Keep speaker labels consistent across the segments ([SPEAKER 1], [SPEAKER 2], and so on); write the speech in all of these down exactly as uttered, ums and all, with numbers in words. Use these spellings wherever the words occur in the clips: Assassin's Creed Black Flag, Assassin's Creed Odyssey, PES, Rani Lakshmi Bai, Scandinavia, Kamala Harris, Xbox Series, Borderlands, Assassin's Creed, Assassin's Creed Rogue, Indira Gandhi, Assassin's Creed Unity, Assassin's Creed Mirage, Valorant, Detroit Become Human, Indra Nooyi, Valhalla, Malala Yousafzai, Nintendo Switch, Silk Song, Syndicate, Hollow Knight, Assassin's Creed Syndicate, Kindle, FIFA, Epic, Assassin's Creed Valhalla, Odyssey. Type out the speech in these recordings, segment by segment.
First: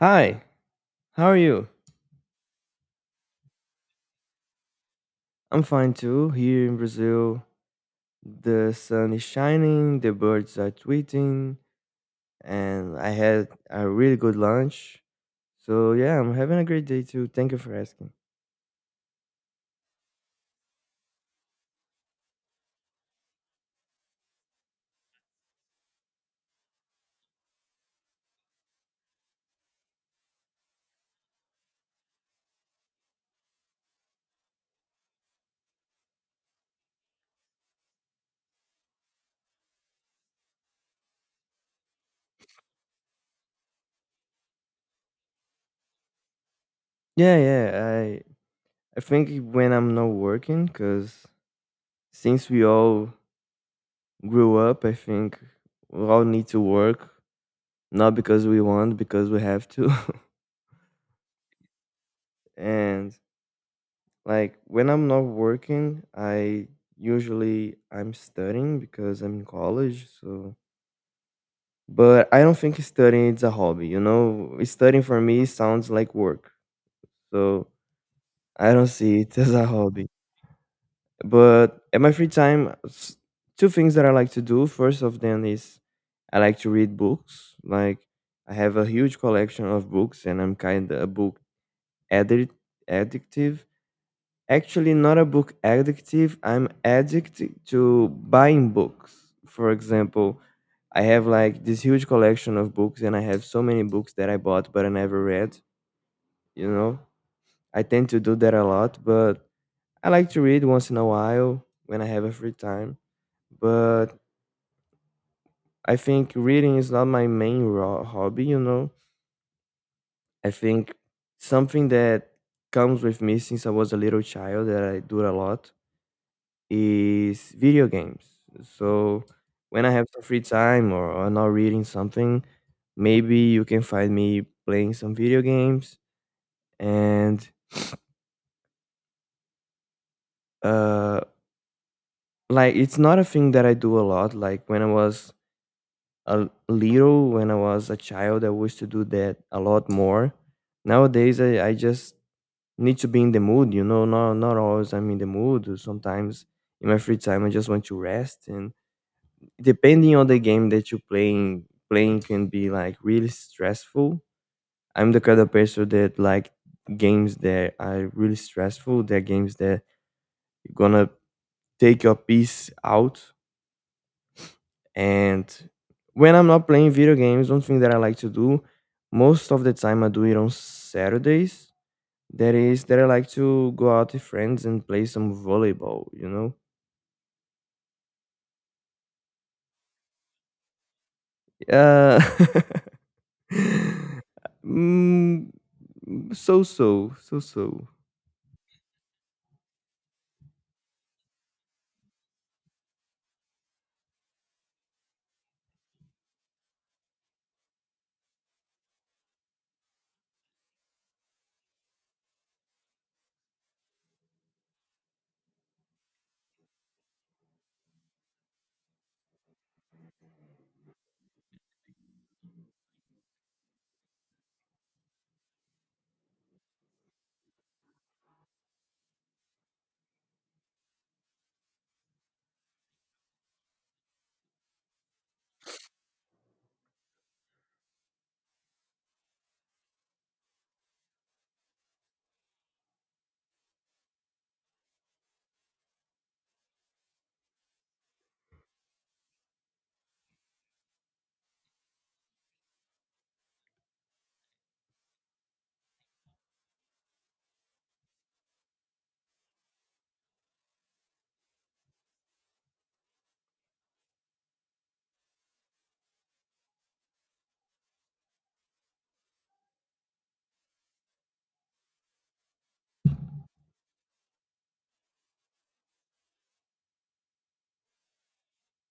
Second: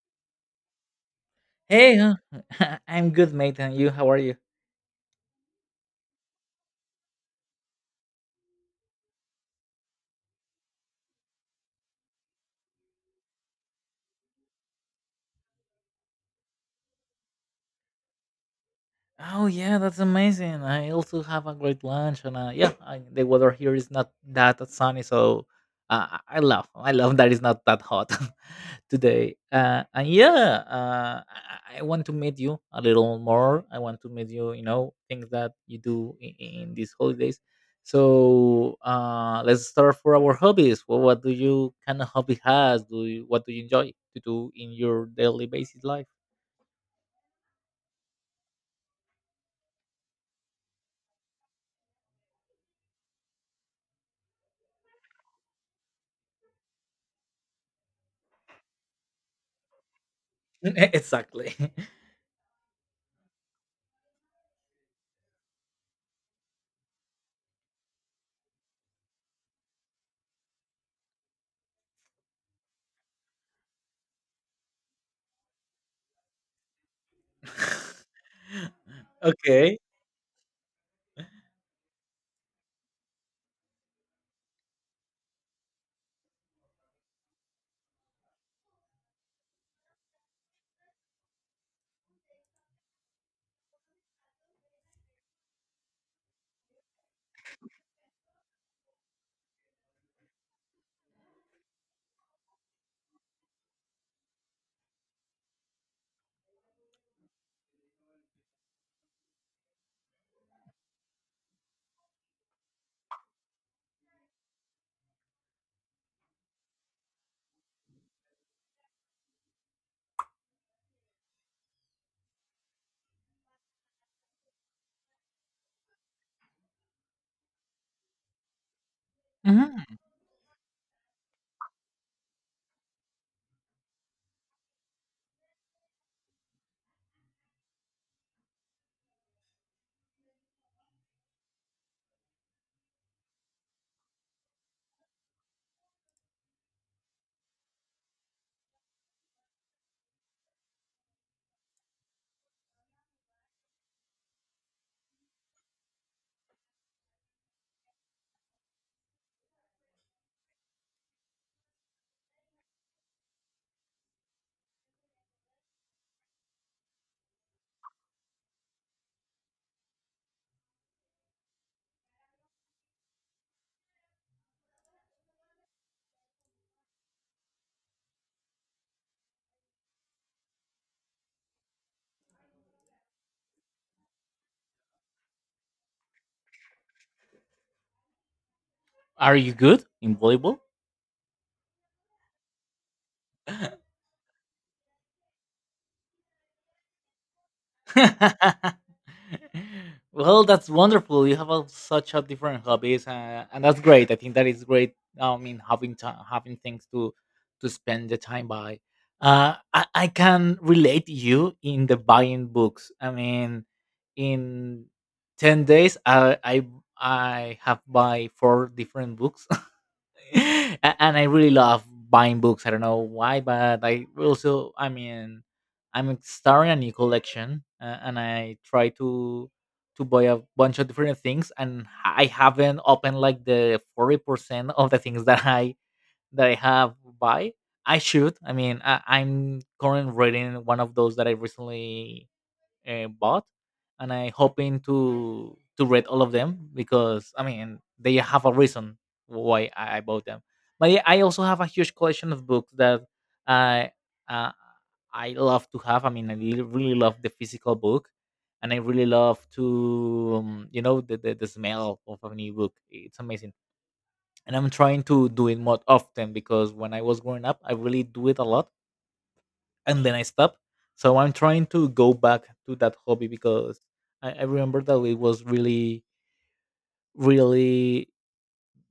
[SPEAKER 1] Hi, how are you?
[SPEAKER 2] Hey, huh? I'm good, mate. And you? How are you?
[SPEAKER 1] I'm fine too. Here in Brazil, the sun is shining, the birds are tweeting, and I had a really good lunch. So yeah, I'm having a great day too. Thank you for asking.
[SPEAKER 2] Oh yeah, that's amazing. I also have a great lunch, and uh, yeah, I, the weather here is not that sunny, so uh, I I love, I love that it's not that hot today. Uh, and yeah, uh, I, I want to meet you a little more. I want to meet you. You know, things that you do in, in these holidays. So uh, let's start for our hobbies. What, what do you kind of hobby has? Do you, what do you enjoy to do in your daily basis life?
[SPEAKER 1] Yeah, yeah. I I think when I'm not working, cause since we all grew up, I think we all need to work, not because we want, because we have to.
[SPEAKER 2] E exactly.
[SPEAKER 1] and Like when I'm not working, I usually I'm studying because I'm in college, so but I don't think studying is a hobby, you know? Studying for me sounds like work. So I don't see it as a
[SPEAKER 2] Okay.
[SPEAKER 1] hobby. But at my free time, s- two things that I like to do. First of them is I like to read books. Like I have a huge collection of books, and I'm kind of a book addict, addictive. Actually, not a book addictive. I'm addict to buying books. For example, I have like this huge collection of books, and I have so many books that I bought but I never read. You know, I tend to do that a lot, but I like to read once in a while when I have a free time. But I think reading is not my main ro- hobby. You know, I think something that comes with me since I was a little child that I do a lot is video games. So when
[SPEAKER 2] Mhm.
[SPEAKER 1] I have some free time or, or not reading something, maybe you can find me playing some video games. And uh, like it's not a thing that I do a lot. Like when I was a little, when I was a child, I used to do that a lot more. Nowadays, I, I just need to be in the mood. You know, not not always I'm in the mood. Sometimes in my free time, I just want to rest, and depending on the game that you're playing, playing can be like really stressful. I'm the kind of person that like games that are really stressful. They're games that you're gonna take your piece out. And when I'm not playing video games, one thing that I like to do most of the time I do it on Saturdays. That is that I like to go out with friends and play some volleyball, you know?
[SPEAKER 2] Are you good in volleyball?
[SPEAKER 1] Yeah. mm, so so so so.
[SPEAKER 2] Well, that's wonderful. You have a, such a different hobbies, uh, and that's great. I think that is great. I mean, having time, having things to to spend the time by. Uh, I, I can relate you in the buying books. I mean, in ten days, I I I have buy four different books A- and I really love buying books. I don't know why, but I also, I mean, I'm starting a new collection, uh, and I try to to buy a bunch of different things, and I haven't opened like the forty percent of the things that I that I have buy. I should. I mean, I, I'm currently reading one of those that I recently uh, bought, and I hoping to to read all of them because I mean they have a reason why I I bought them. But yeah, I also have a huge collection of books that I uh, I love to have. I mean, I really really love the physical book, and I really love to um, you know the, the the smell of a new book. It's amazing and I'm trying to do it more often because when I was growing up, I really do it a lot, and then I stop. So I'm trying to go back to that hobby because I, I remember that it was really, really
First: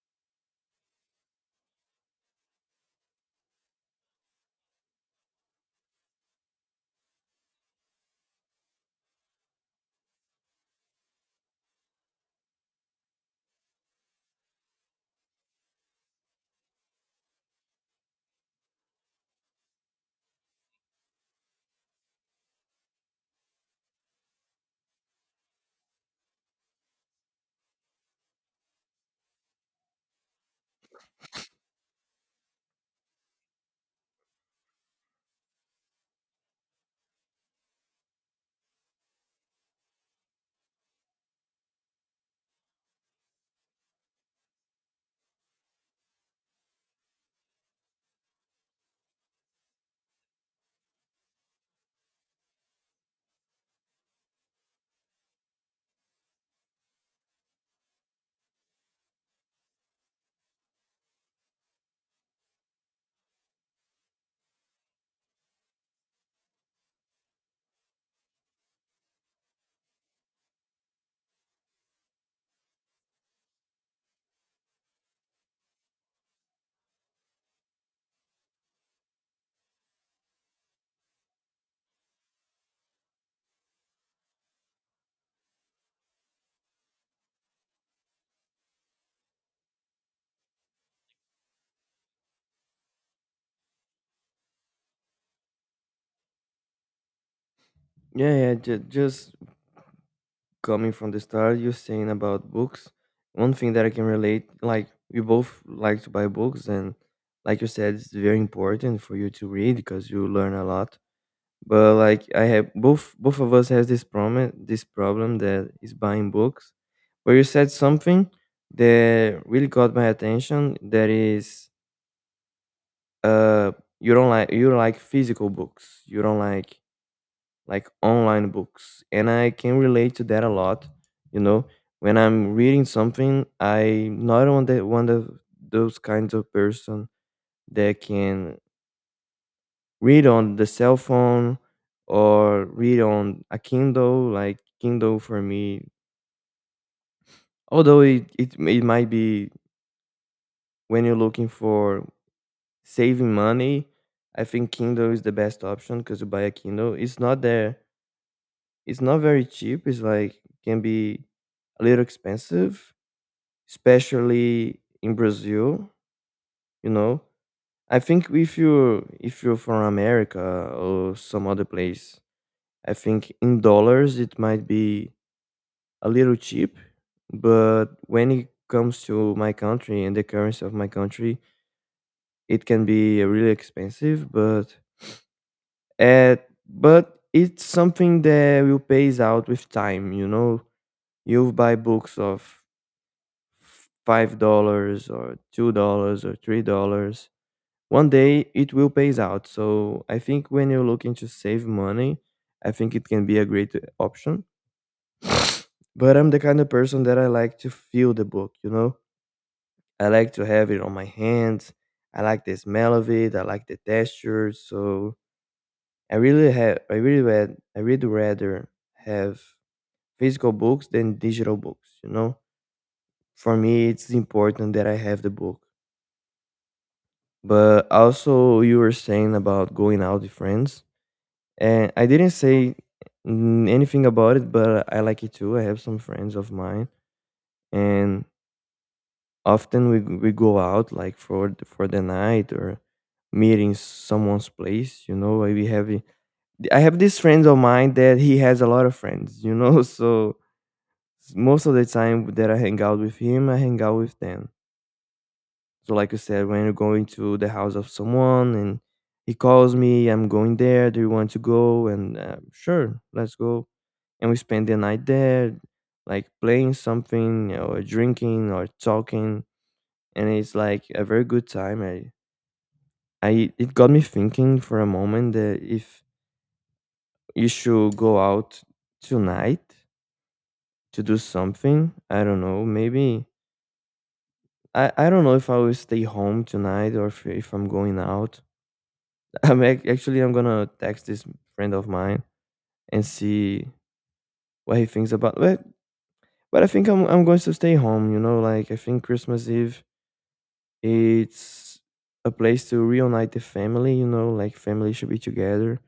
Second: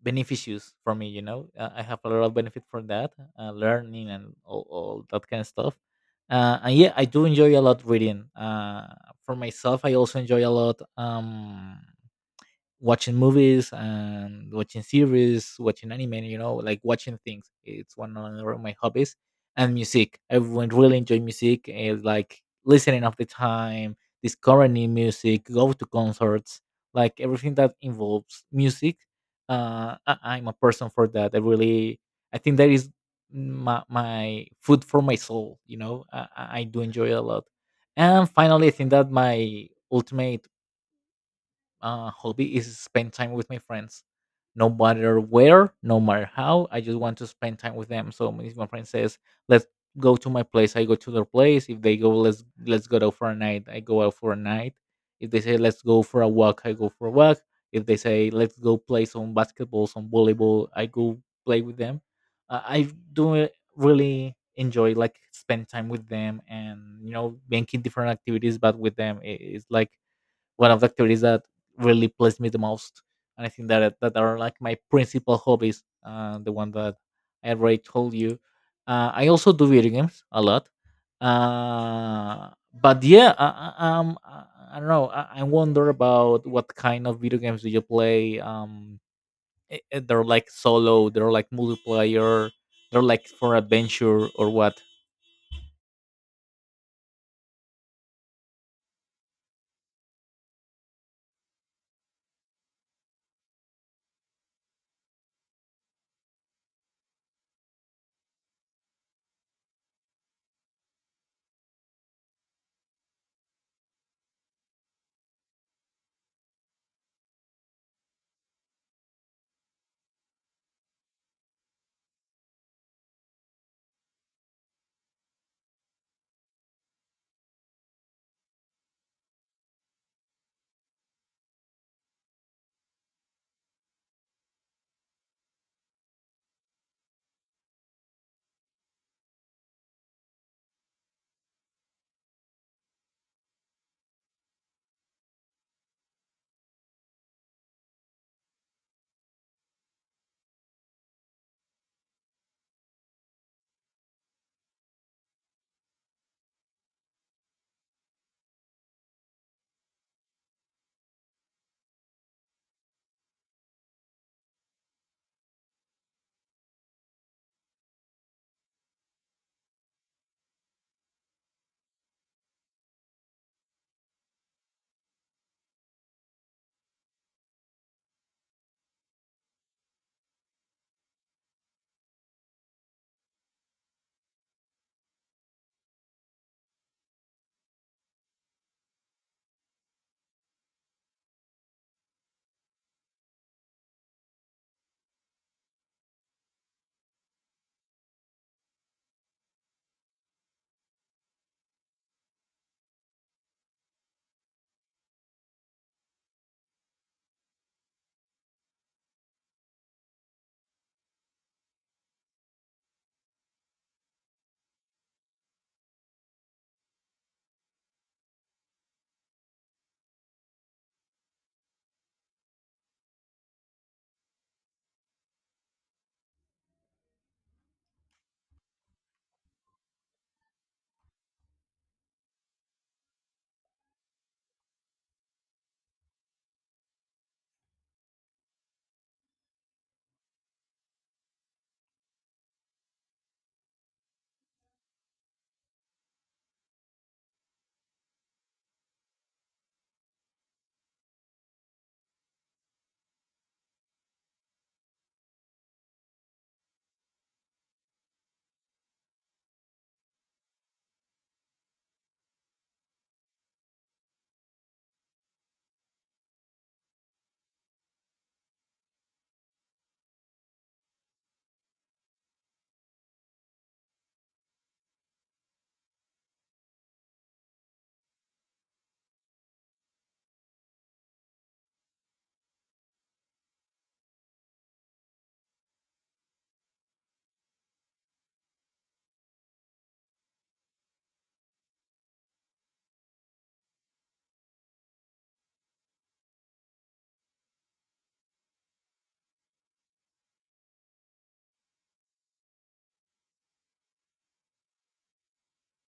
[SPEAKER 2] beneficious for me. You know, uh, I have a lot of benefit for that, uh, learning and all, all that kind of stuff. Uh, and yeah, I do enjoy a lot reading. Uh, for myself, I also enjoy a lot. Um, watching movies and watching series, watching anime, you know, like watching things. It's one of my hobbies. And music. I would really enjoy music. It's like listening of the time, discovering new music, go to concerts, like everything that involves music. Uh, I- I'm a person for that. I really, I think that is my, my food for my soul. You know, I, I I do enjoy it a lot. And finally, I think that my ultimate uh, hobby is spend time with my friends, no matter where, no matter how. I just want to spend time with them. So if my friend says, "Let's go to my place," I go to their place. If they go, "Let's let's go out for a night," I go out for a night. If they say, "Let's go for a walk," I go for a walk. If they say, "Let's go play some basketball, some volleyball," I go play with them. Uh, I do really enjoy like spend time with them and you know making different activities but with them it- it's like one of the activities that really pleased me the most. And I think that that are like my principal hobbies. Uh, the one that I already told you. Uh, I also do video games a lot. Uh, but yeah, I, I, um, I I don't know. I, I wonder about what kind of video games do you play. Um, i- i- they're like solo. They're like multiplayer. They're like for adventure or what?
[SPEAKER 1] Yeah, yeah. Ju- just coming from the start, you're saying about books. One thing that I can relate, like we both like to buy books, and like you said, it's very important for you to read because you learn a lot. But like I have both, both of us has this problem, this problem that is buying books. But you said something that really caught my attention. That is uh you don't like, you like physical books, you don't like like online books, and I can relate to that a lot. You know, when I'm reading something, I not on that one of those kinds of person that can read on the cell phone or read on a kindle. Like kindle for me, although it, it, it might be when you're looking for saving money, I think kindle is the best option because you buy a kindle, it's not there. It's not very cheap. It's like can be a little expensive, especially in Brazil. You know, I think if you if you're from America or some other place, I think in dollars it might be a little cheap. But when it comes to my country and the currency of my country, it can be really expensive. But at but it's something that will pays out with time. You know, you buy books of five dollars or two dollars or three dollars one day it will pays out. So I think when you're looking to save money, I think it can be a great uh, option. But I'm the kind of person that I like to feel the book, you know? I like to have it on my hands. I like the smell of it. I like the texture. So I really have, I really read, I really rather have physical books than digital books, you know? For me, it's important that I have the book. But also, you were saying about going out with friends, and I didn't say n- anything about it, but I like it too. I have some friends of mine, and often we, g- we go out like for th- for the night or meeting someone's place, you know, like, we have i I have this friends of mine that he has a lot of friends, you know. So s- most of the time that I hang out with him, I hang out with them. So, like you said, when you go into the house of someone and he calls me, I'm going there. Do you want to go? And uh, sure, let's go. And we spend the night there, like playing something or drinking or talking. And it's like a very good time. I, I, it got me thinking for a moment that if you should go out tonight to do something, I don't know, maybe I, I don't know if I will stay home tonight, or if, if I'm going out. I'm ac- actually I'm gonna text this friend of mine and see what he thinks about it. But I think I'm I'm going to stay home. You know, like I think Christmas Eve it's a place to reunite the family. You know, like family should be together.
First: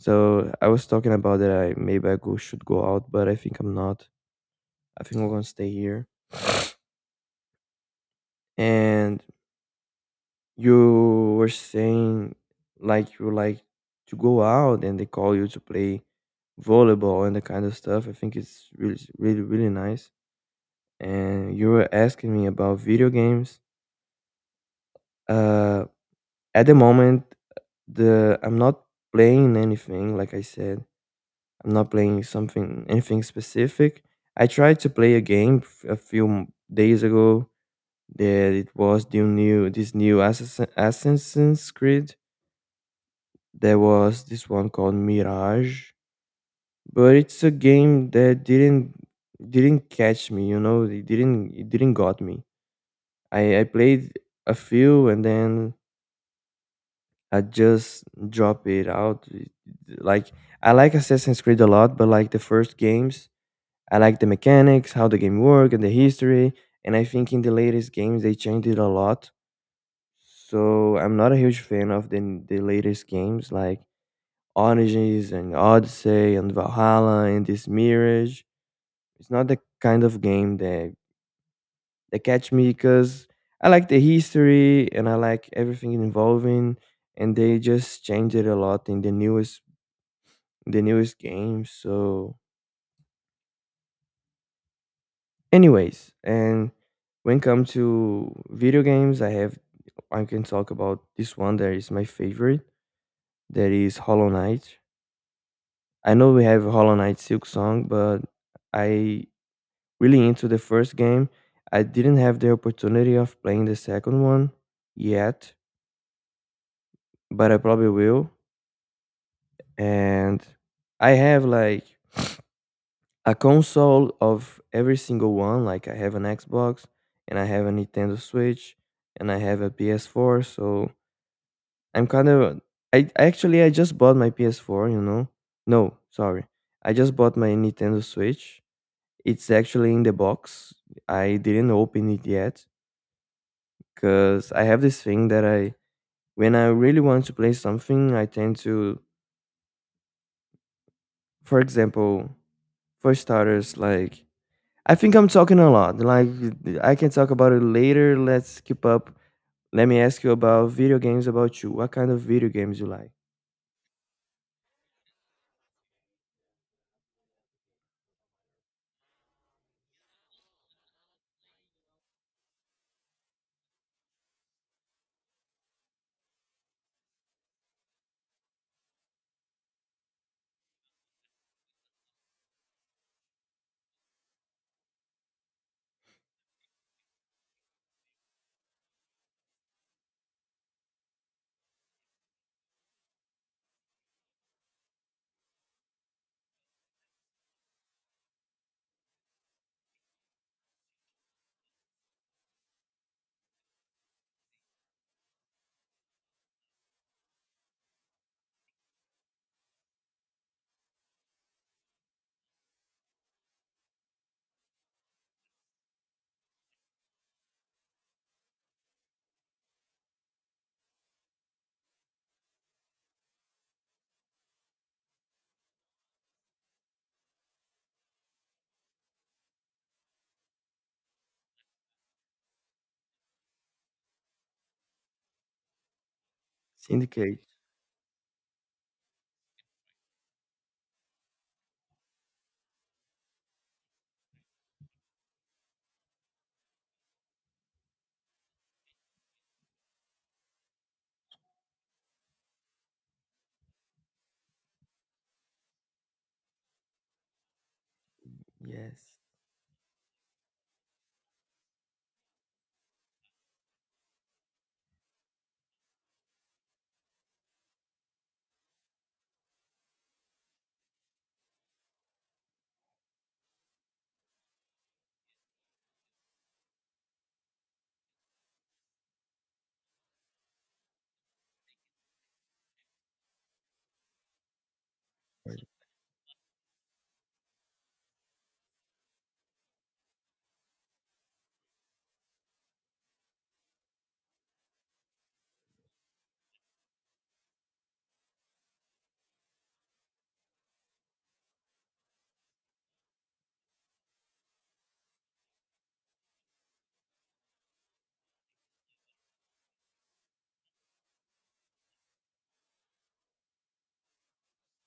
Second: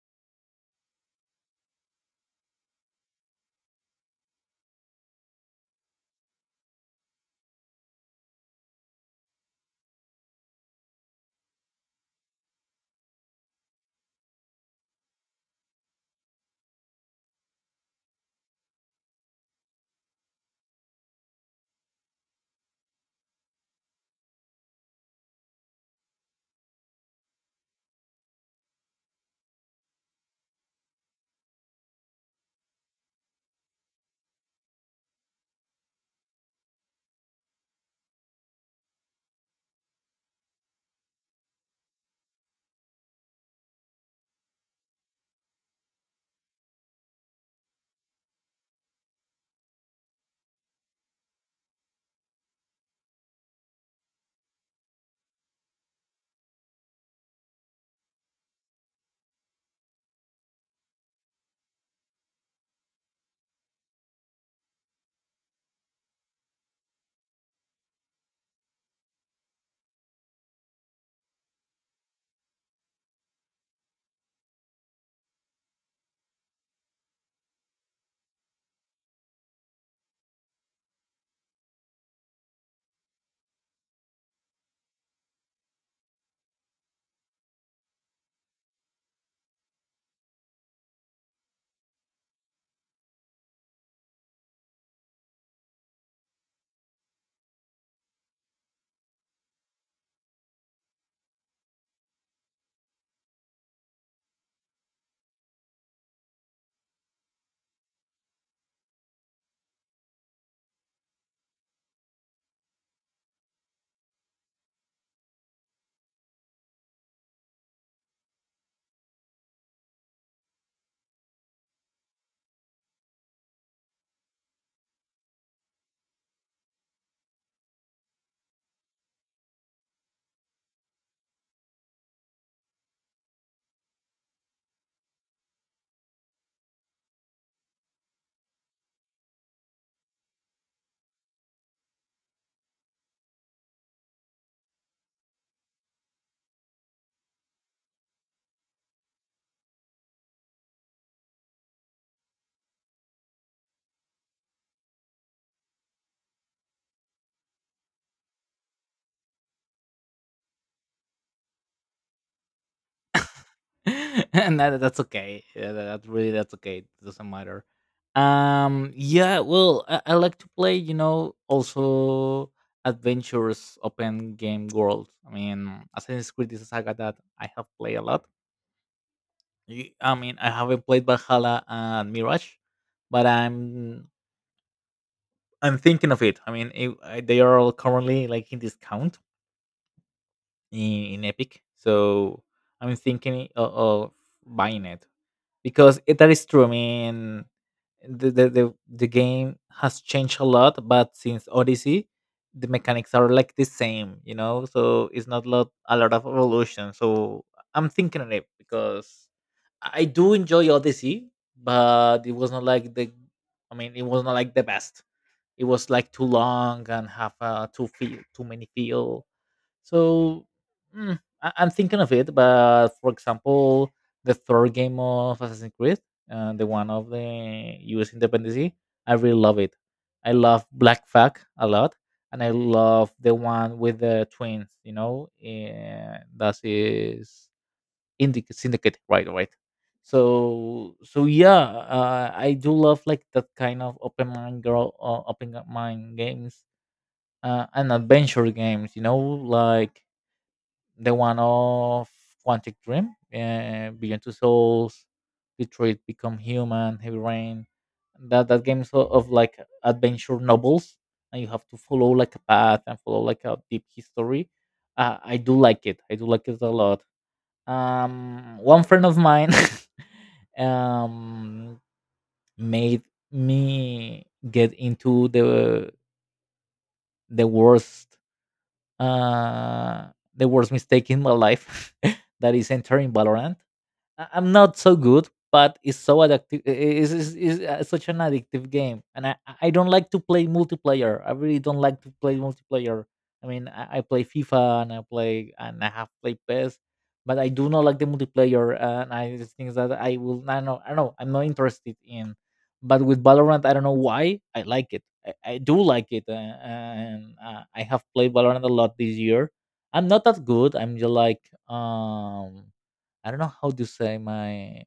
[SPEAKER 1] So I was talking about that. I maybe I go should go out, but I think I'm not. I think I'm gonna stay here and You were saying like you like to go out and they call you to play volleyball and that kind of stuff. I think it's really, really, really nice. And you were asking me about video games. Uh, at the moment, the I'm not playing anything. Like I said, I'm not playing something anything specific. I tried to play a game f- a few m- days ago. That it was the new this new Assassin, Assassin's Creed. There was this one called Mirage, but it's a game that didn't didn't catch me, you know, it didn't it didn't got me. I I played a few and then I just drop it out. It- Like I like Assassin's Creed a lot, but like the first games, I like the mechanics, how the game work, and the history. And I think in the latest games they changed it a lot. So I'm not a huge fan of the the latest games. Like Origins and Odyssey and Valhalla and this Mirage. It's not the kind of game that that catch me because I like the history and I like everything involving, and they just changed it a lot in the newest the newest game. So, anyways, and when it comes to video games, I have I can talk about this one that is my favorite. That is Hollow Knight. I know we have Hollow Knight Silk Song, but I really into the first game. I didn't have the opportunity of playing the second one yet, but I probably will. And I have like a console of every single one. Like I have an Xbox and I have a Nintendo Switch and I have a P S four. So I'm kind of I actually I just bought my P S four, you know. No, sorry. I just bought my Nintendo Switch. It's actually in the box. I didn't open it yet because I have this thing that I, when I really want to play something, I tend to, for example, for starters, like I think I'm talking a lot. Like I can talk about it later. Let's keep up. Let me ask you about video games. About you, what kind of video games you like?
[SPEAKER 2] and that, that's okay. Yeah, that, that really that's okay. It doesn't matter. Um, yeah. Well, I, I like to play. You know, also adventures, open game world. I mean, Assassin's Creed is a saga that I have played a lot. Y- I mean, I haven't played Valhalla and Mirage, but I'm I'm thinking of it. I mean, it, I, they are all currently like in discount in, in Epic, so I'm thinking of, of buying it. Because it, that is true. I mean, the, the the the game has changed a lot, but since Odyssey, the mechanics are like the same, you know. So it's not lot a lot of evolution. So I'm thinking on it because I do enjoy Odyssey, but it was not like the. I mean, it was not like the best. It was like too long and have uh, too feel too many feel so mm, I- I'm thinking of it, but for example, the third game of Assassin's Creed, uh, the one of the U S independence, I really love it. I love Black Flag a lot, and I love the one with the twins. You know, uh, that
[SPEAKER 1] Syndicate.
[SPEAKER 2] is Indic- Syndicate, right? Right. So so yeah, uh, I do love like that kind of open mind girl, uh, open mind games, uh, and adventure games. You know, like the one of Quantic Dream, uh, Beyond Two Souls, Detroit Become Human, Heavy Rain. That that games
[SPEAKER 1] Yes.
[SPEAKER 2] o- of like adventure novels, and you have to follow like a path and follow like a deep history. Uh, I do like it. I do like it a lot. Um, one friend of mine um made me get into the the worst uh, the worst mistake in my life that is entering Valorant. I- I'm not so good, but it's so addictive. It's, it's, it's uh, such an addictive game, and I, I don't like to play multiplayer. I really don't like to play multiplayer. I mean, I, I play FIFA and I play and I have played P E S, but I do not like the multiplayer, uh, and I just think that I will. I know, I know, I'm not interested in. But with Valorant, I don't know why I like it. I, I do like it, uh, and uh, I have played Valorant a lot this year. I'm not that good. I'm just like um I don't know how to say my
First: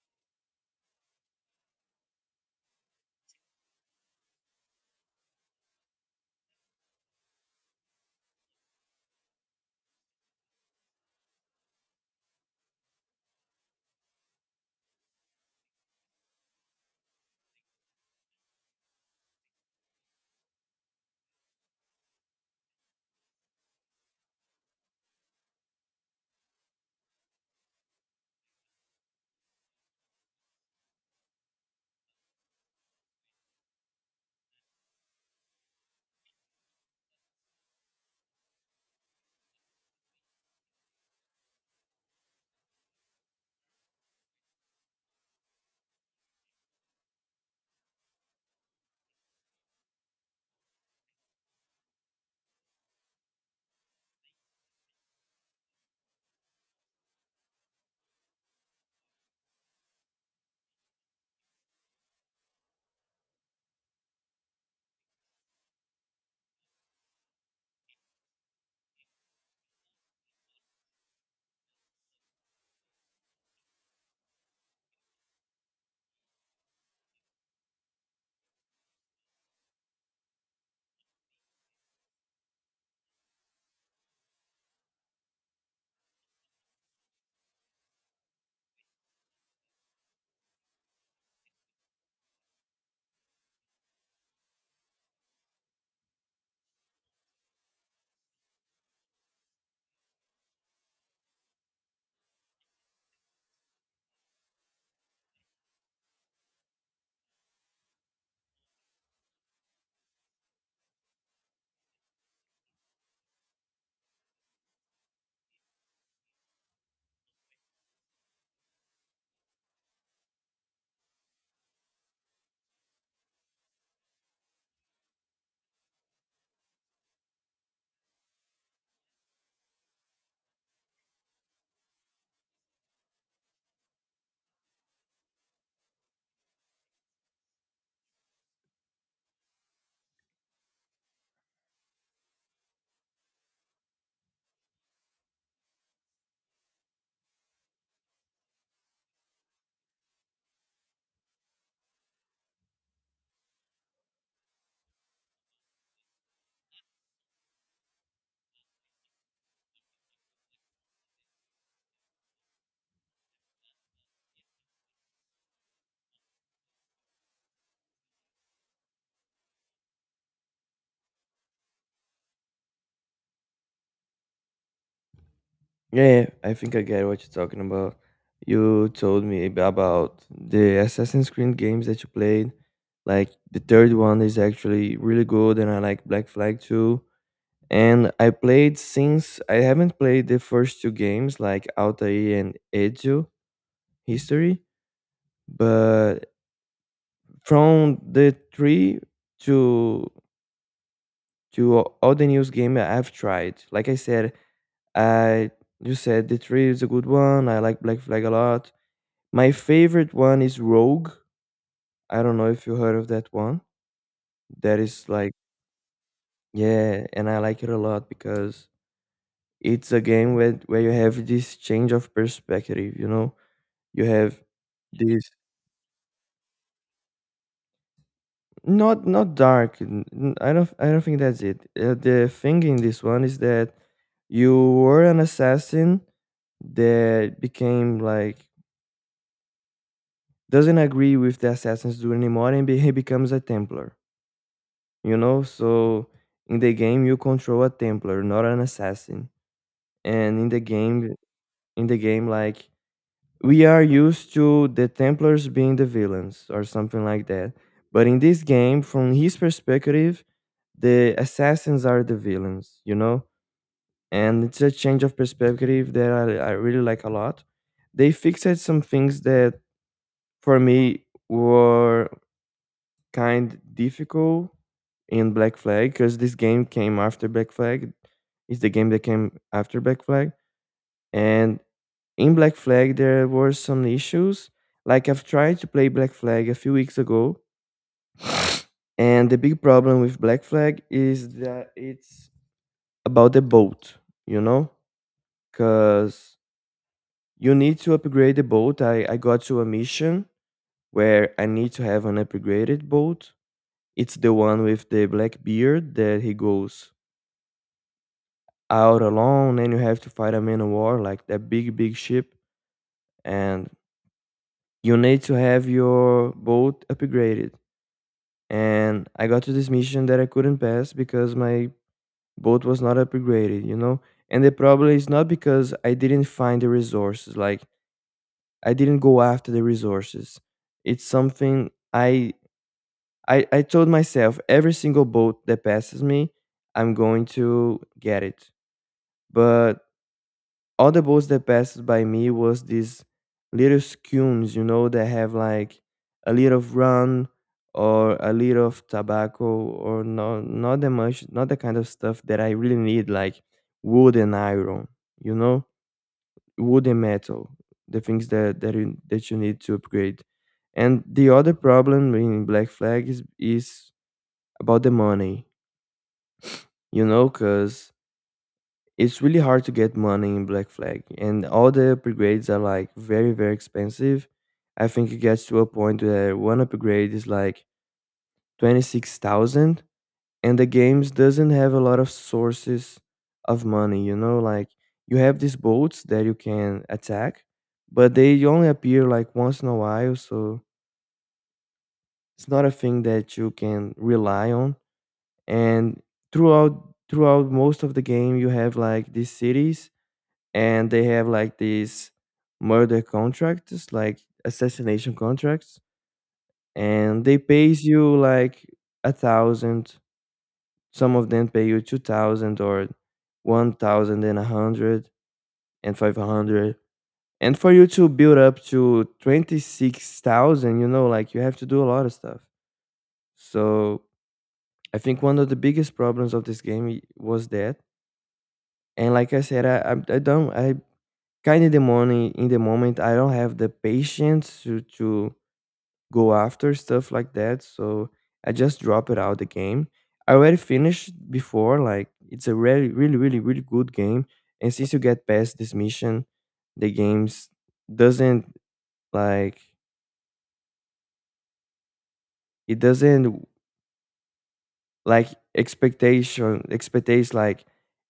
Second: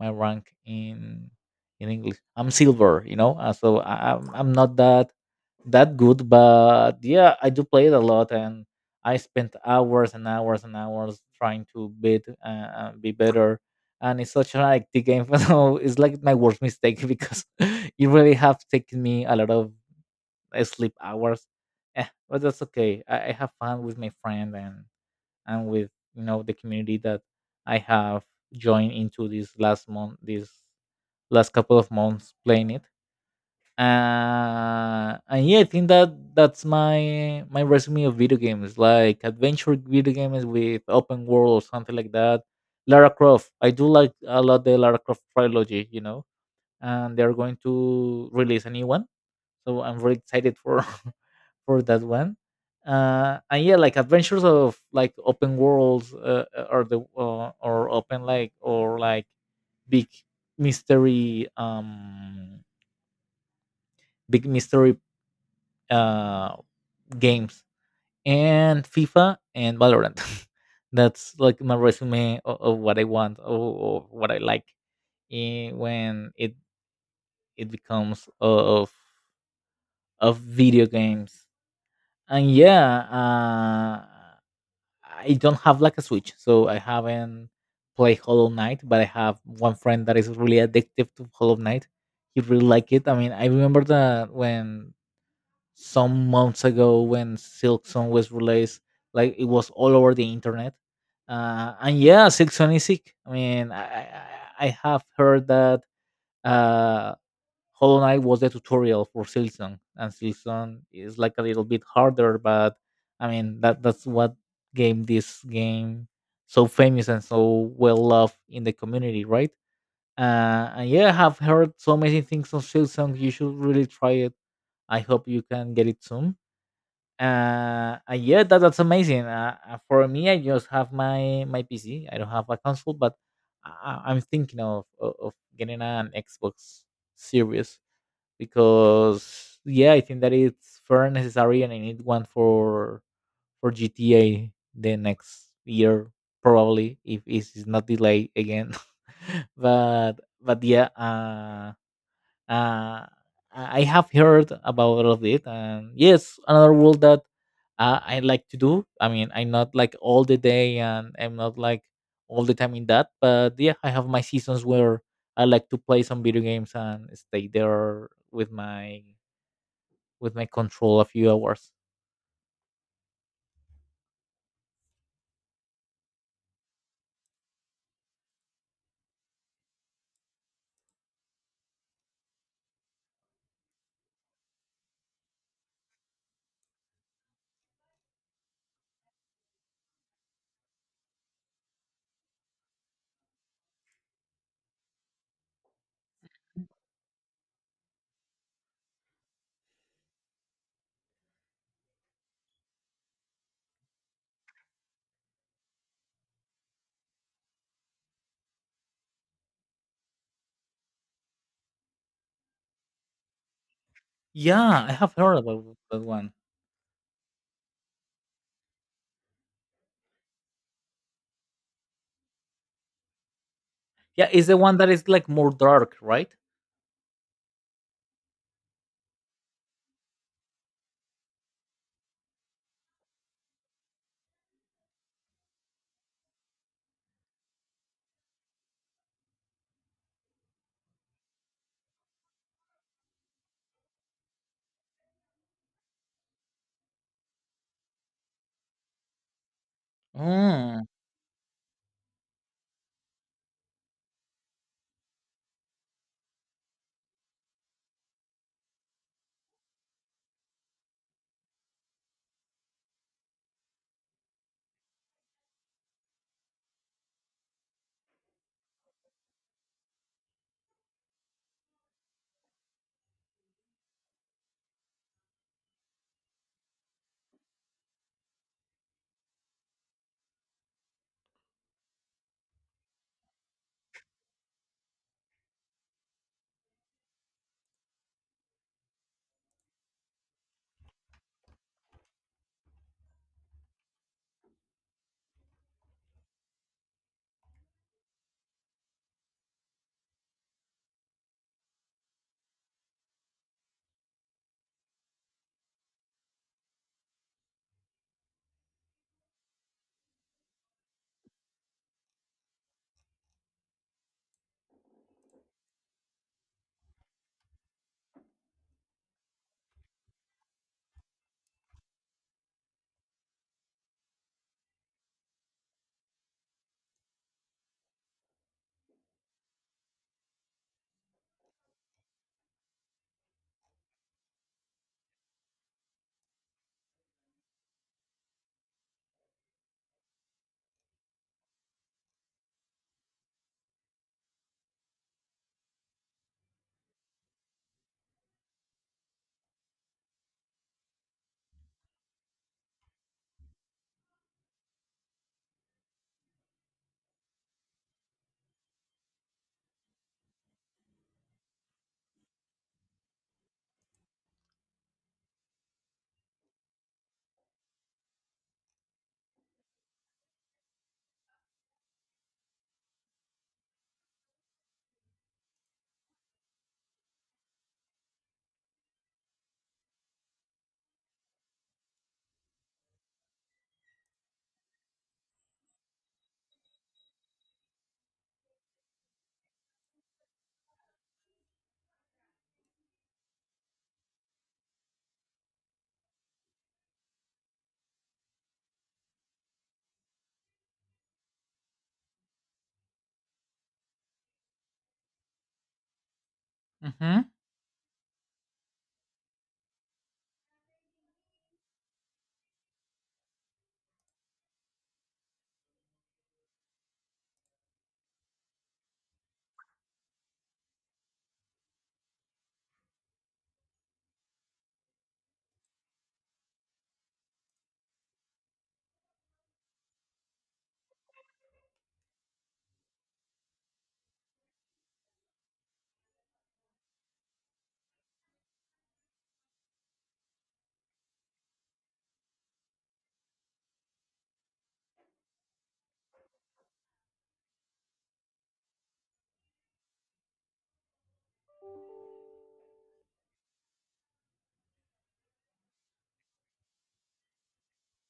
[SPEAKER 2] my rank in in English. I'm silver, you know, uh, so I, I'm I'm not that that good, but yeah, I do play it a lot, and I spent hours and hours and hours trying to beat uh, uh, be better. And it's such an addictive game, so it's like my worst mistake because it really have taken me a lot of uh, sleep hours. Eh, but that's okay. I, I have fun with my friend and and with you know the community that I have joined into this last month, this last couple of months playing it. Uh, and yeah, I think that that's my my resume of video games, like adventure video games with open world or something like that. Lara Croft, I do like a lot the Lara Croft trilogy, you know and they are going to release a new one. So I'm very excited for for that one. Uh, and yeah, like adventures of like open worlds uh, uh, or the uh, or open like or like big mystery um big mystery uh games and FIFA and Valorant. That's like my resume of, of what I want or, or what I like in, when it it becomes of of video games. And yeah, uh, I don't have like a Switch, so I haven't played Hollow Knight. But I have one friend that is really addictive to Hollow Knight. He really like it. I mean, I remember that when some months ago when Silk Song was released, like it was all over the internet. Uh, and yeah, Silk Song is sick. I mean, I, I I I have heard that uh, Hollow Knight was the tutorial for Silson, and Silson is like a little bit harder, but I mean that that's what game this game so famous and so well loved in the community, right? Uh, and yeah, I have heard so many things on Silsong. You should really try it. I hope you can get it soon. Uh, and yeah, that, that's amazing. Uh, uh, for me, I just have my my P C. I don't have a console, but I, I- I'm thinking of, of of getting an Xbox Series because yeah, I think that it's fair and necessary, and I need one for for G T A the next year probably if it is not delayed again. but but yeah, uh, uh, I I have heard about all of it, and yes, another world that uh, I like to do. I mean, I'm not like all the day, and I'm not like all the time in that, but yeah, I have my seasons where I like to play some video games and stay there with my with my control a few hours.
[SPEAKER 1] Yeah, yeah, I think I get what you're talking about. You told me ab- about the Assassin's Creed games that you played. Like the third one is actually really good, and I like Black Flag too. And I played since I haven't played the first two games like Altair and Ezio History, but from the three to to a- all the news game I've tried. Like I said, I you said the three is a good one. I like Black Flag a lot. My favorite one is Rogue. I don't know if you heard of that one. That
[SPEAKER 2] Yeah, I
[SPEAKER 1] is
[SPEAKER 2] have
[SPEAKER 1] like
[SPEAKER 2] heard about that one.
[SPEAKER 1] yeah, and I like it a lot because it's a game where where you have this change of perspective, you know. You
[SPEAKER 2] Yeah,
[SPEAKER 1] have
[SPEAKER 2] it's the one that is like
[SPEAKER 1] this
[SPEAKER 2] more dark, right?
[SPEAKER 1] not not dark. n- n- I don't I don't think that's it. Uh, the thing in this one is that you were an assassin that became like doesn't agree with the assassins do anymore and be, he becomes a templar, you know so in the game you control a templar, not an assassin. And in the
[SPEAKER 2] Mm.
[SPEAKER 1] game, in the game like we are used to the templars being the villains or something like that, but in this game from his perspective, the assassins are the villains, you know? And it's a change of perspective that I, I really like a lot. They fixed some things that for me were kind difficult in Black Flag, because this game came after Black Flag. It's the game that came after Black Flag. And in Black Flag, there were some issues. Like I've tried to play Black Flag a few weeks ago, and the big problem with Black Flag is that it's about the boat, you know? because you need to upgrade the boat. I, I got to a mission where I need to have an upgraded boat. It's the one with the black beard that he goes out alone and you have to fight a man of war, like that big, big ship. And you need to have your boat upgraded. And I got to this mission that I couldn't pass because my boat was not upgraded, you know? And the problem is not because I didn't find the resources. Like, I didn't go after the resources. It's something I I, I told myself every single boat that passes me, I'm going to get it. But all the boats that passed by me was these little scones, you know, that have like a little of rum or a little of tobacco or not not that much, not the kind of stuff that I really need, like wood and iron, you know? Wood and metal, the things that that you that you need to upgrade. And the other problem in Black Flag is is about the money, you know, because it's really hard to get money in Black Flag, and all the upgrades are like very very expensive. I think it gets to a point where one upgrade is like twenty-six thousand, and the games doesn't have a lot of sources of money, you know, like you have these boats that you can attack, but they only appear like once in a while, so it's not a thing that you can rely on. And throughout throughout most of the game you have like these cities, and they have like these murder contracts, like assassination contracts, and
[SPEAKER 2] Mm-hmm.
[SPEAKER 1] they pays you like a thousand, some of them pay you two thousand, or one thousand and a hundred and five hundred, and for you to build up to twenty-six thousand, you know, like you have to do a lot of stuff. So I think one of the biggest problems of this game i- was that. And like I said, i i, I don't I kind of the morning in the moment I don't have the patience to to go after stuff like that. So I just drop it out the game. I already finished before, like it's a really, really, really, really good game. And since you get past this mission, the games doesn't, like, it doesn't, like, expectation expectates like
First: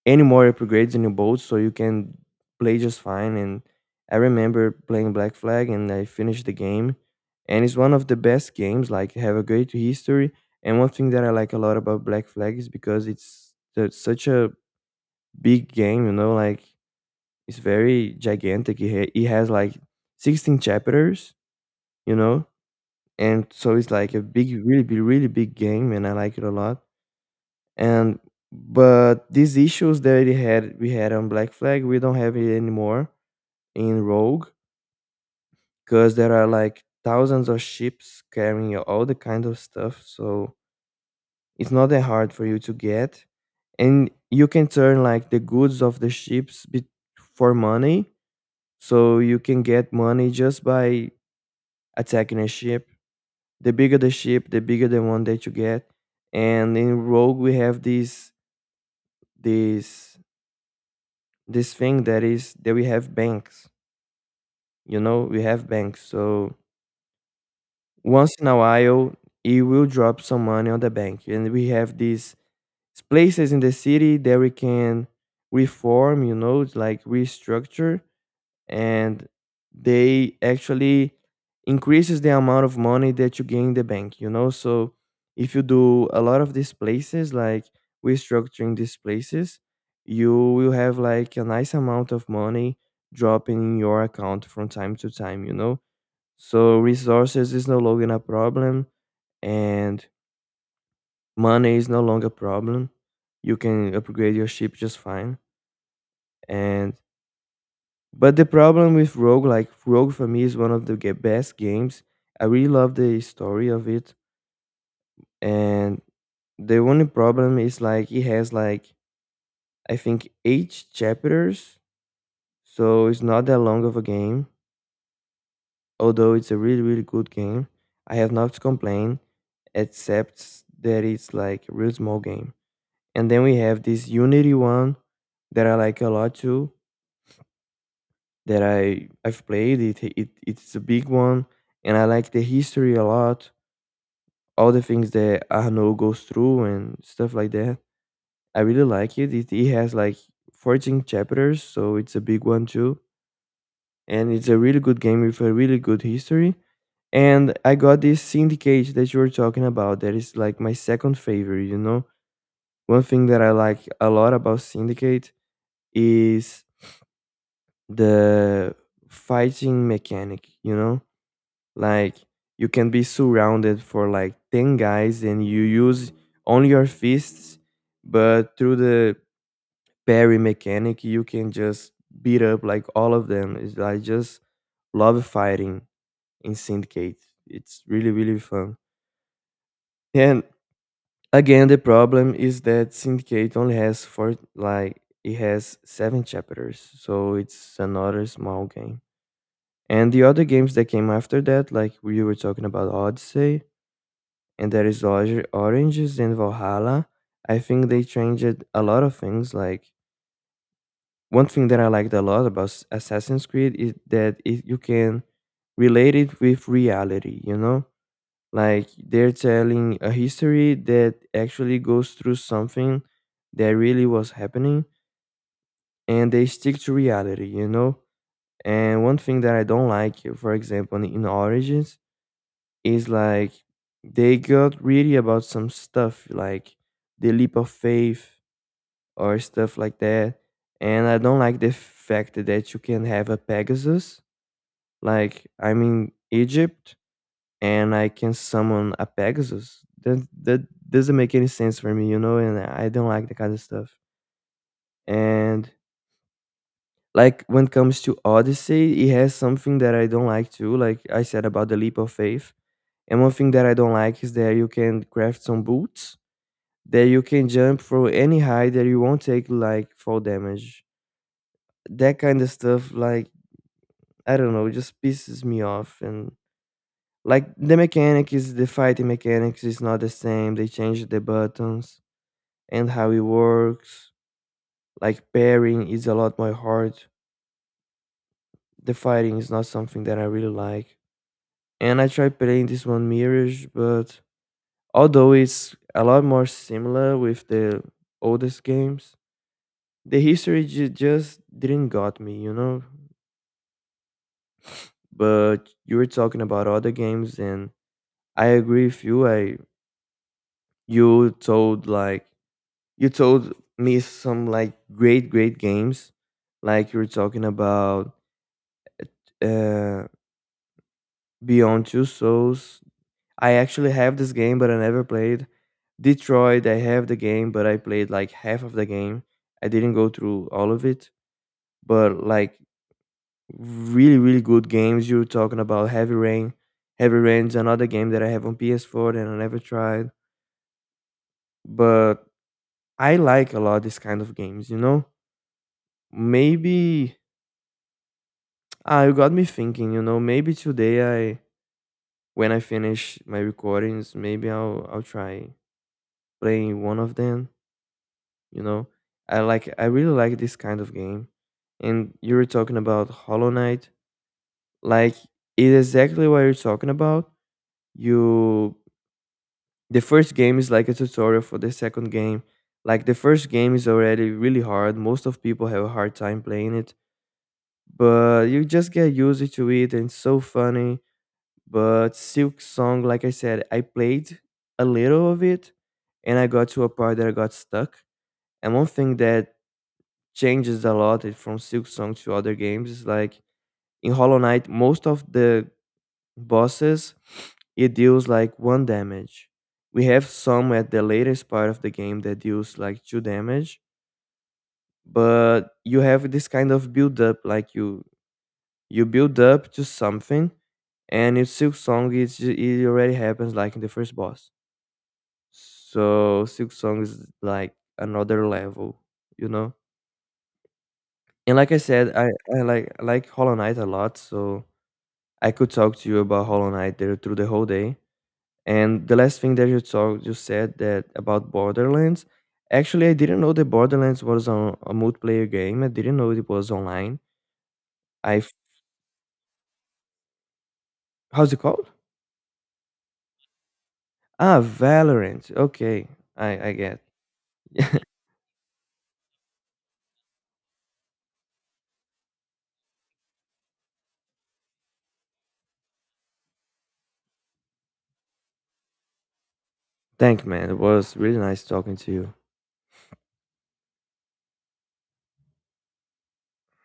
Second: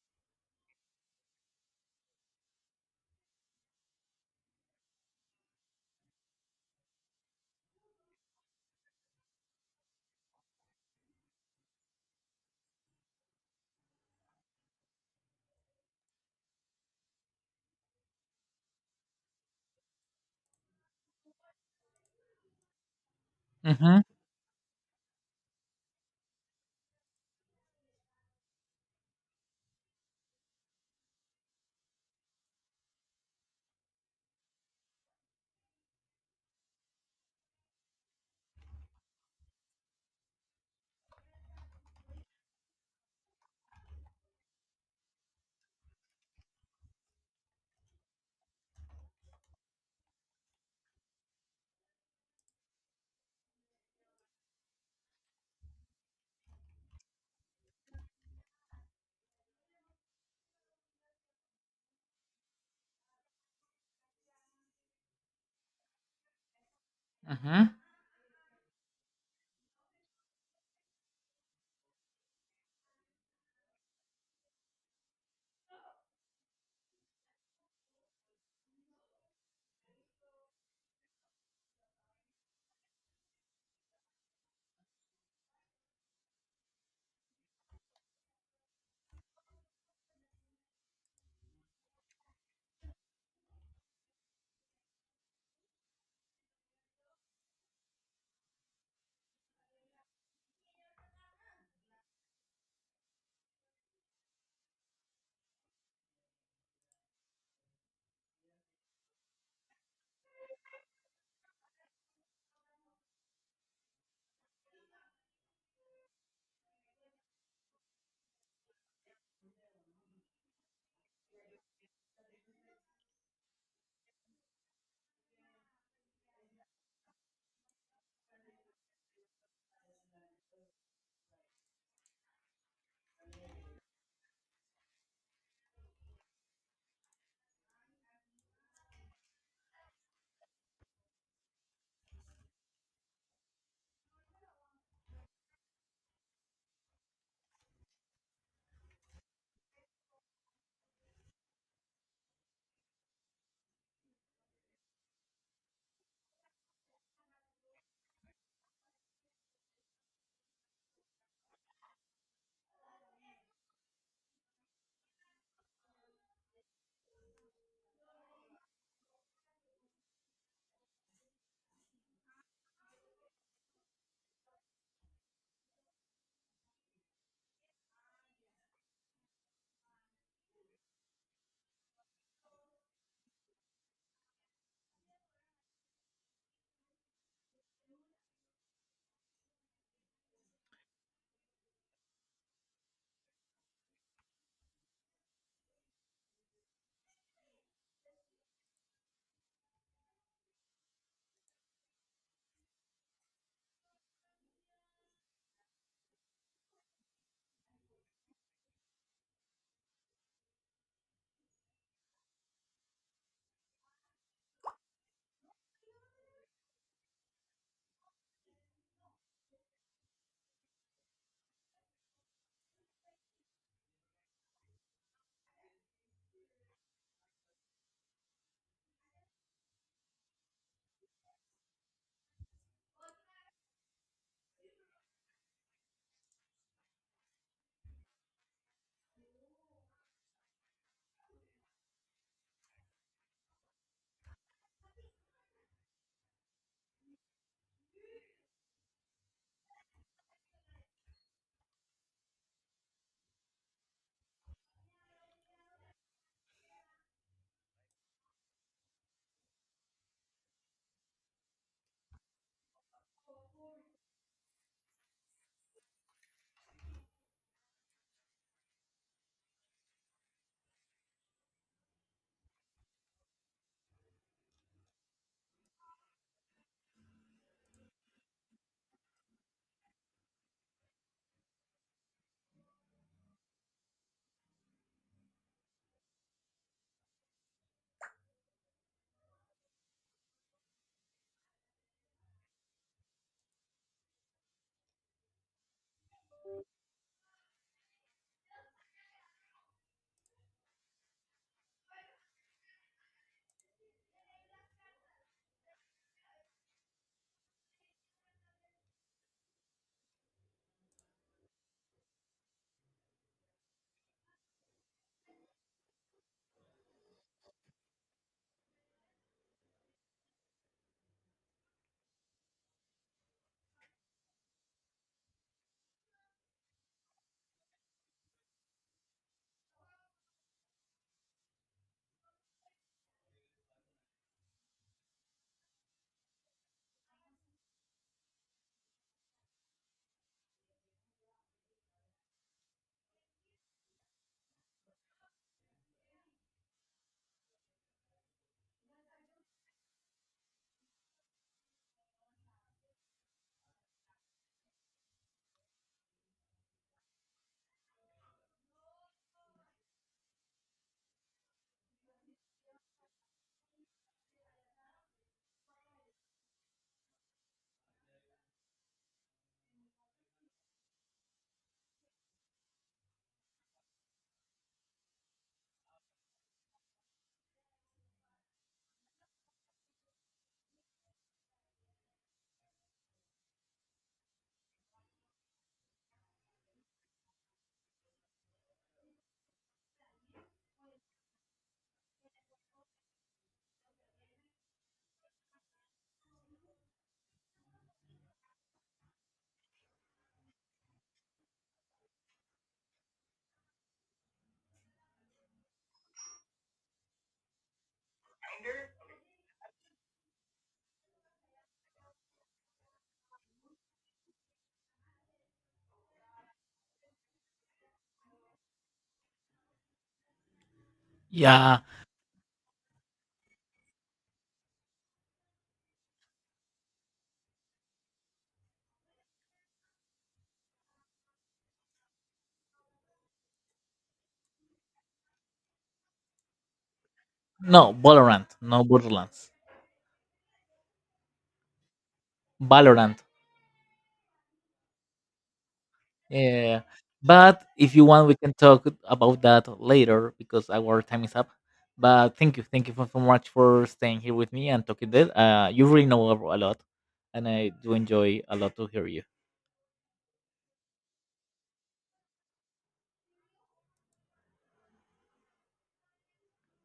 [SPEAKER 1] any more upgrades in your boat, so you can play just fine. And I remember playing Black Flag and I finished the game, and it's one of the best games, like, have a great history. And one thing that I like a lot about Black Flag is because it's the- such a big game, you know, like it's very gigantic. It, ha- it has like sixteen chapters, you know, and so it's
[SPEAKER 2] Mm-hmm.
[SPEAKER 1] like a big, really big, really big game, and I like it a lot. And but these issues that it had we had on Black Flag, we don't have it anymore in Rogue, because there are like thousands of ships carrying all the kind of stuff, so it's not that hard for you to get. And you can turn like the goods of the ships be- for money, so you can get money just by attacking a ship. The bigger the ship, the bigger the one that you get. And in Rogue we have this this this thing that is that we have banks. You know, we have banks. So
[SPEAKER 2] Mm-hmm.
[SPEAKER 1] once in a while, it will drop some money on the bank, and we have these places in the city that we can reform. You know, like restructure, and they actually increases the amount of money that you gain in the bank, you know. So if you do a lot of these places, like restructuring these places, you will have like a nice amount of money dropping in your account from time to time, you know. So resources is no longer a problem, and money is no longer a problem. You can upgrade your ship just fine. And but the problem with Rogue, like Rogue for me is one of the ge- best games. I really love the story of it. And the only problem is, like, it has like, I think, eight chapters, so it's not that long of a game. Although it's a really really good game, I have not to complain, except that it's like a real small game. And then we have this Unity one that I like a lot too, that I I've played. It it it's a big one, and I like the history a lot. All the things that Arnaud goes through and stuff like that. I really like it. It, it has like fourteen chapters, so it's a big one too. And it's a really good game with a really good history. And I got this Syndicate that you were talking about. That is like my second favorite. You know, one thing that I like a lot about Syndicate is the fighting mechanic. You know, like you can be surrounded for like ten guys and you use only your fists, but through the parry mechanic you can just beat up like all of them. It's, I just love fighting in Syndicate. It's really really fun. And again, the problem is that Syndicate only has four, like it has seven chapters, so it's another small game. And the other games that came after that, like we were talking about Odyssey, and there is Or- Oranges and Valhalla. I think they changed a lot of things. Like one thing that I liked a lot about S- Assassin's Creed is that it, you can relate it with reality. You know, like they're telling a history that actually goes through something that really was happening, and they stick to reality. You know, and one thing that I don't like, for example, in Origins is like they got really about some stuff like the leap of faith or stuff like that. And I don't like the fact that you can have a pegasus, like I'm in Egypt and I can summon a pegasus that that doesn't make any sense for me, you know, and I don't like that kind of stuff. And like when it comes to Odyssey, it has something that I don't like too, like I said about the leap of faith. And one thing that I don't like is that you can craft some boots that you can jump from any height that you won't take like fall damage. That kind of stuff, like I don't know, it just pisses me off. And like the mechanic is, the fighting mechanics is not the same. They changed the buttons and how it works. Like pairing is a lot more hard. The fighting is not something that I really like. And I tried playing this one Mirage, but although it's a lot more similar with the oldest games, the history ju- just didn't got me, you know? But you were talking about other games, and I agree with you. I, you told like, you told me some like great great games. Like you were talking about uh Beyond Two Souls. I actually have this game, but I never played. Detroit, I have the game, but I played like half of the game. I didn't go through all of it. But like really really good games, you were talking about Heavy Rain. Heavy Rain's another game that I have on P S four, and I never tried. But I like a lot this kind of games, you know? Maybe ah, you got me thinking, you know, maybe today I, when I finish my recordings, maybe I'll I'll try playing one of them, you know? I like, I really like this kind of game. And you were talking about Hollow Knight. Like it's exactly what you're talking about. You, the first game is like a tutorial for the second game. Like the first game is already really hard. Most of people have a hard time playing it, but you just get used to it and it's so funny. But Silk Song, like I said, I played a little of it and I got to a part that I got stuck. And one thing that changes a lot i- from Silk Song to other games is like in Hollow Knight most of the bosses it deals like one damage. We have some at the latest part of the game that deals like two damage, but you have this kind of build up, like you You build up to something. And in Silk Song, it's, ju- it already happens like in the first boss. So Silk Song is like another level, you know. And like I
[SPEAKER 2] Yeah.
[SPEAKER 1] said, I, I like I like Hollow Knight a lot, so I could talk to you about Hollow Knight there through the whole day. And the last thing that you talked, you said that about Borderlands. Actually, I didn't know that Borderlands was on a multiplayer game. I didn't know it was online.
[SPEAKER 2] No,
[SPEAKER 1] I f-
[SPEAKER 2] Valorant. No Borderlands.
[SPEAKER 1] How's it called?
[SPEAKER 2] Valorant.
[SPEAKER 1] Ah, Valorant. Okay,
[SPEAKER 2] Yeah,
[SPEAKER 1] I I
[SPEAKER 2] yeah.
[SPEAKER 1] get.
[SPEAKER 2] But if you want, we can talk about that later because our time is up. But thank you, thank you so so much for staying here with me and talking this. Uh, you really know a lot, and I do enjoy a lot to hear you.
[SPEAKER 1] Thank man. It was really nice talking to you.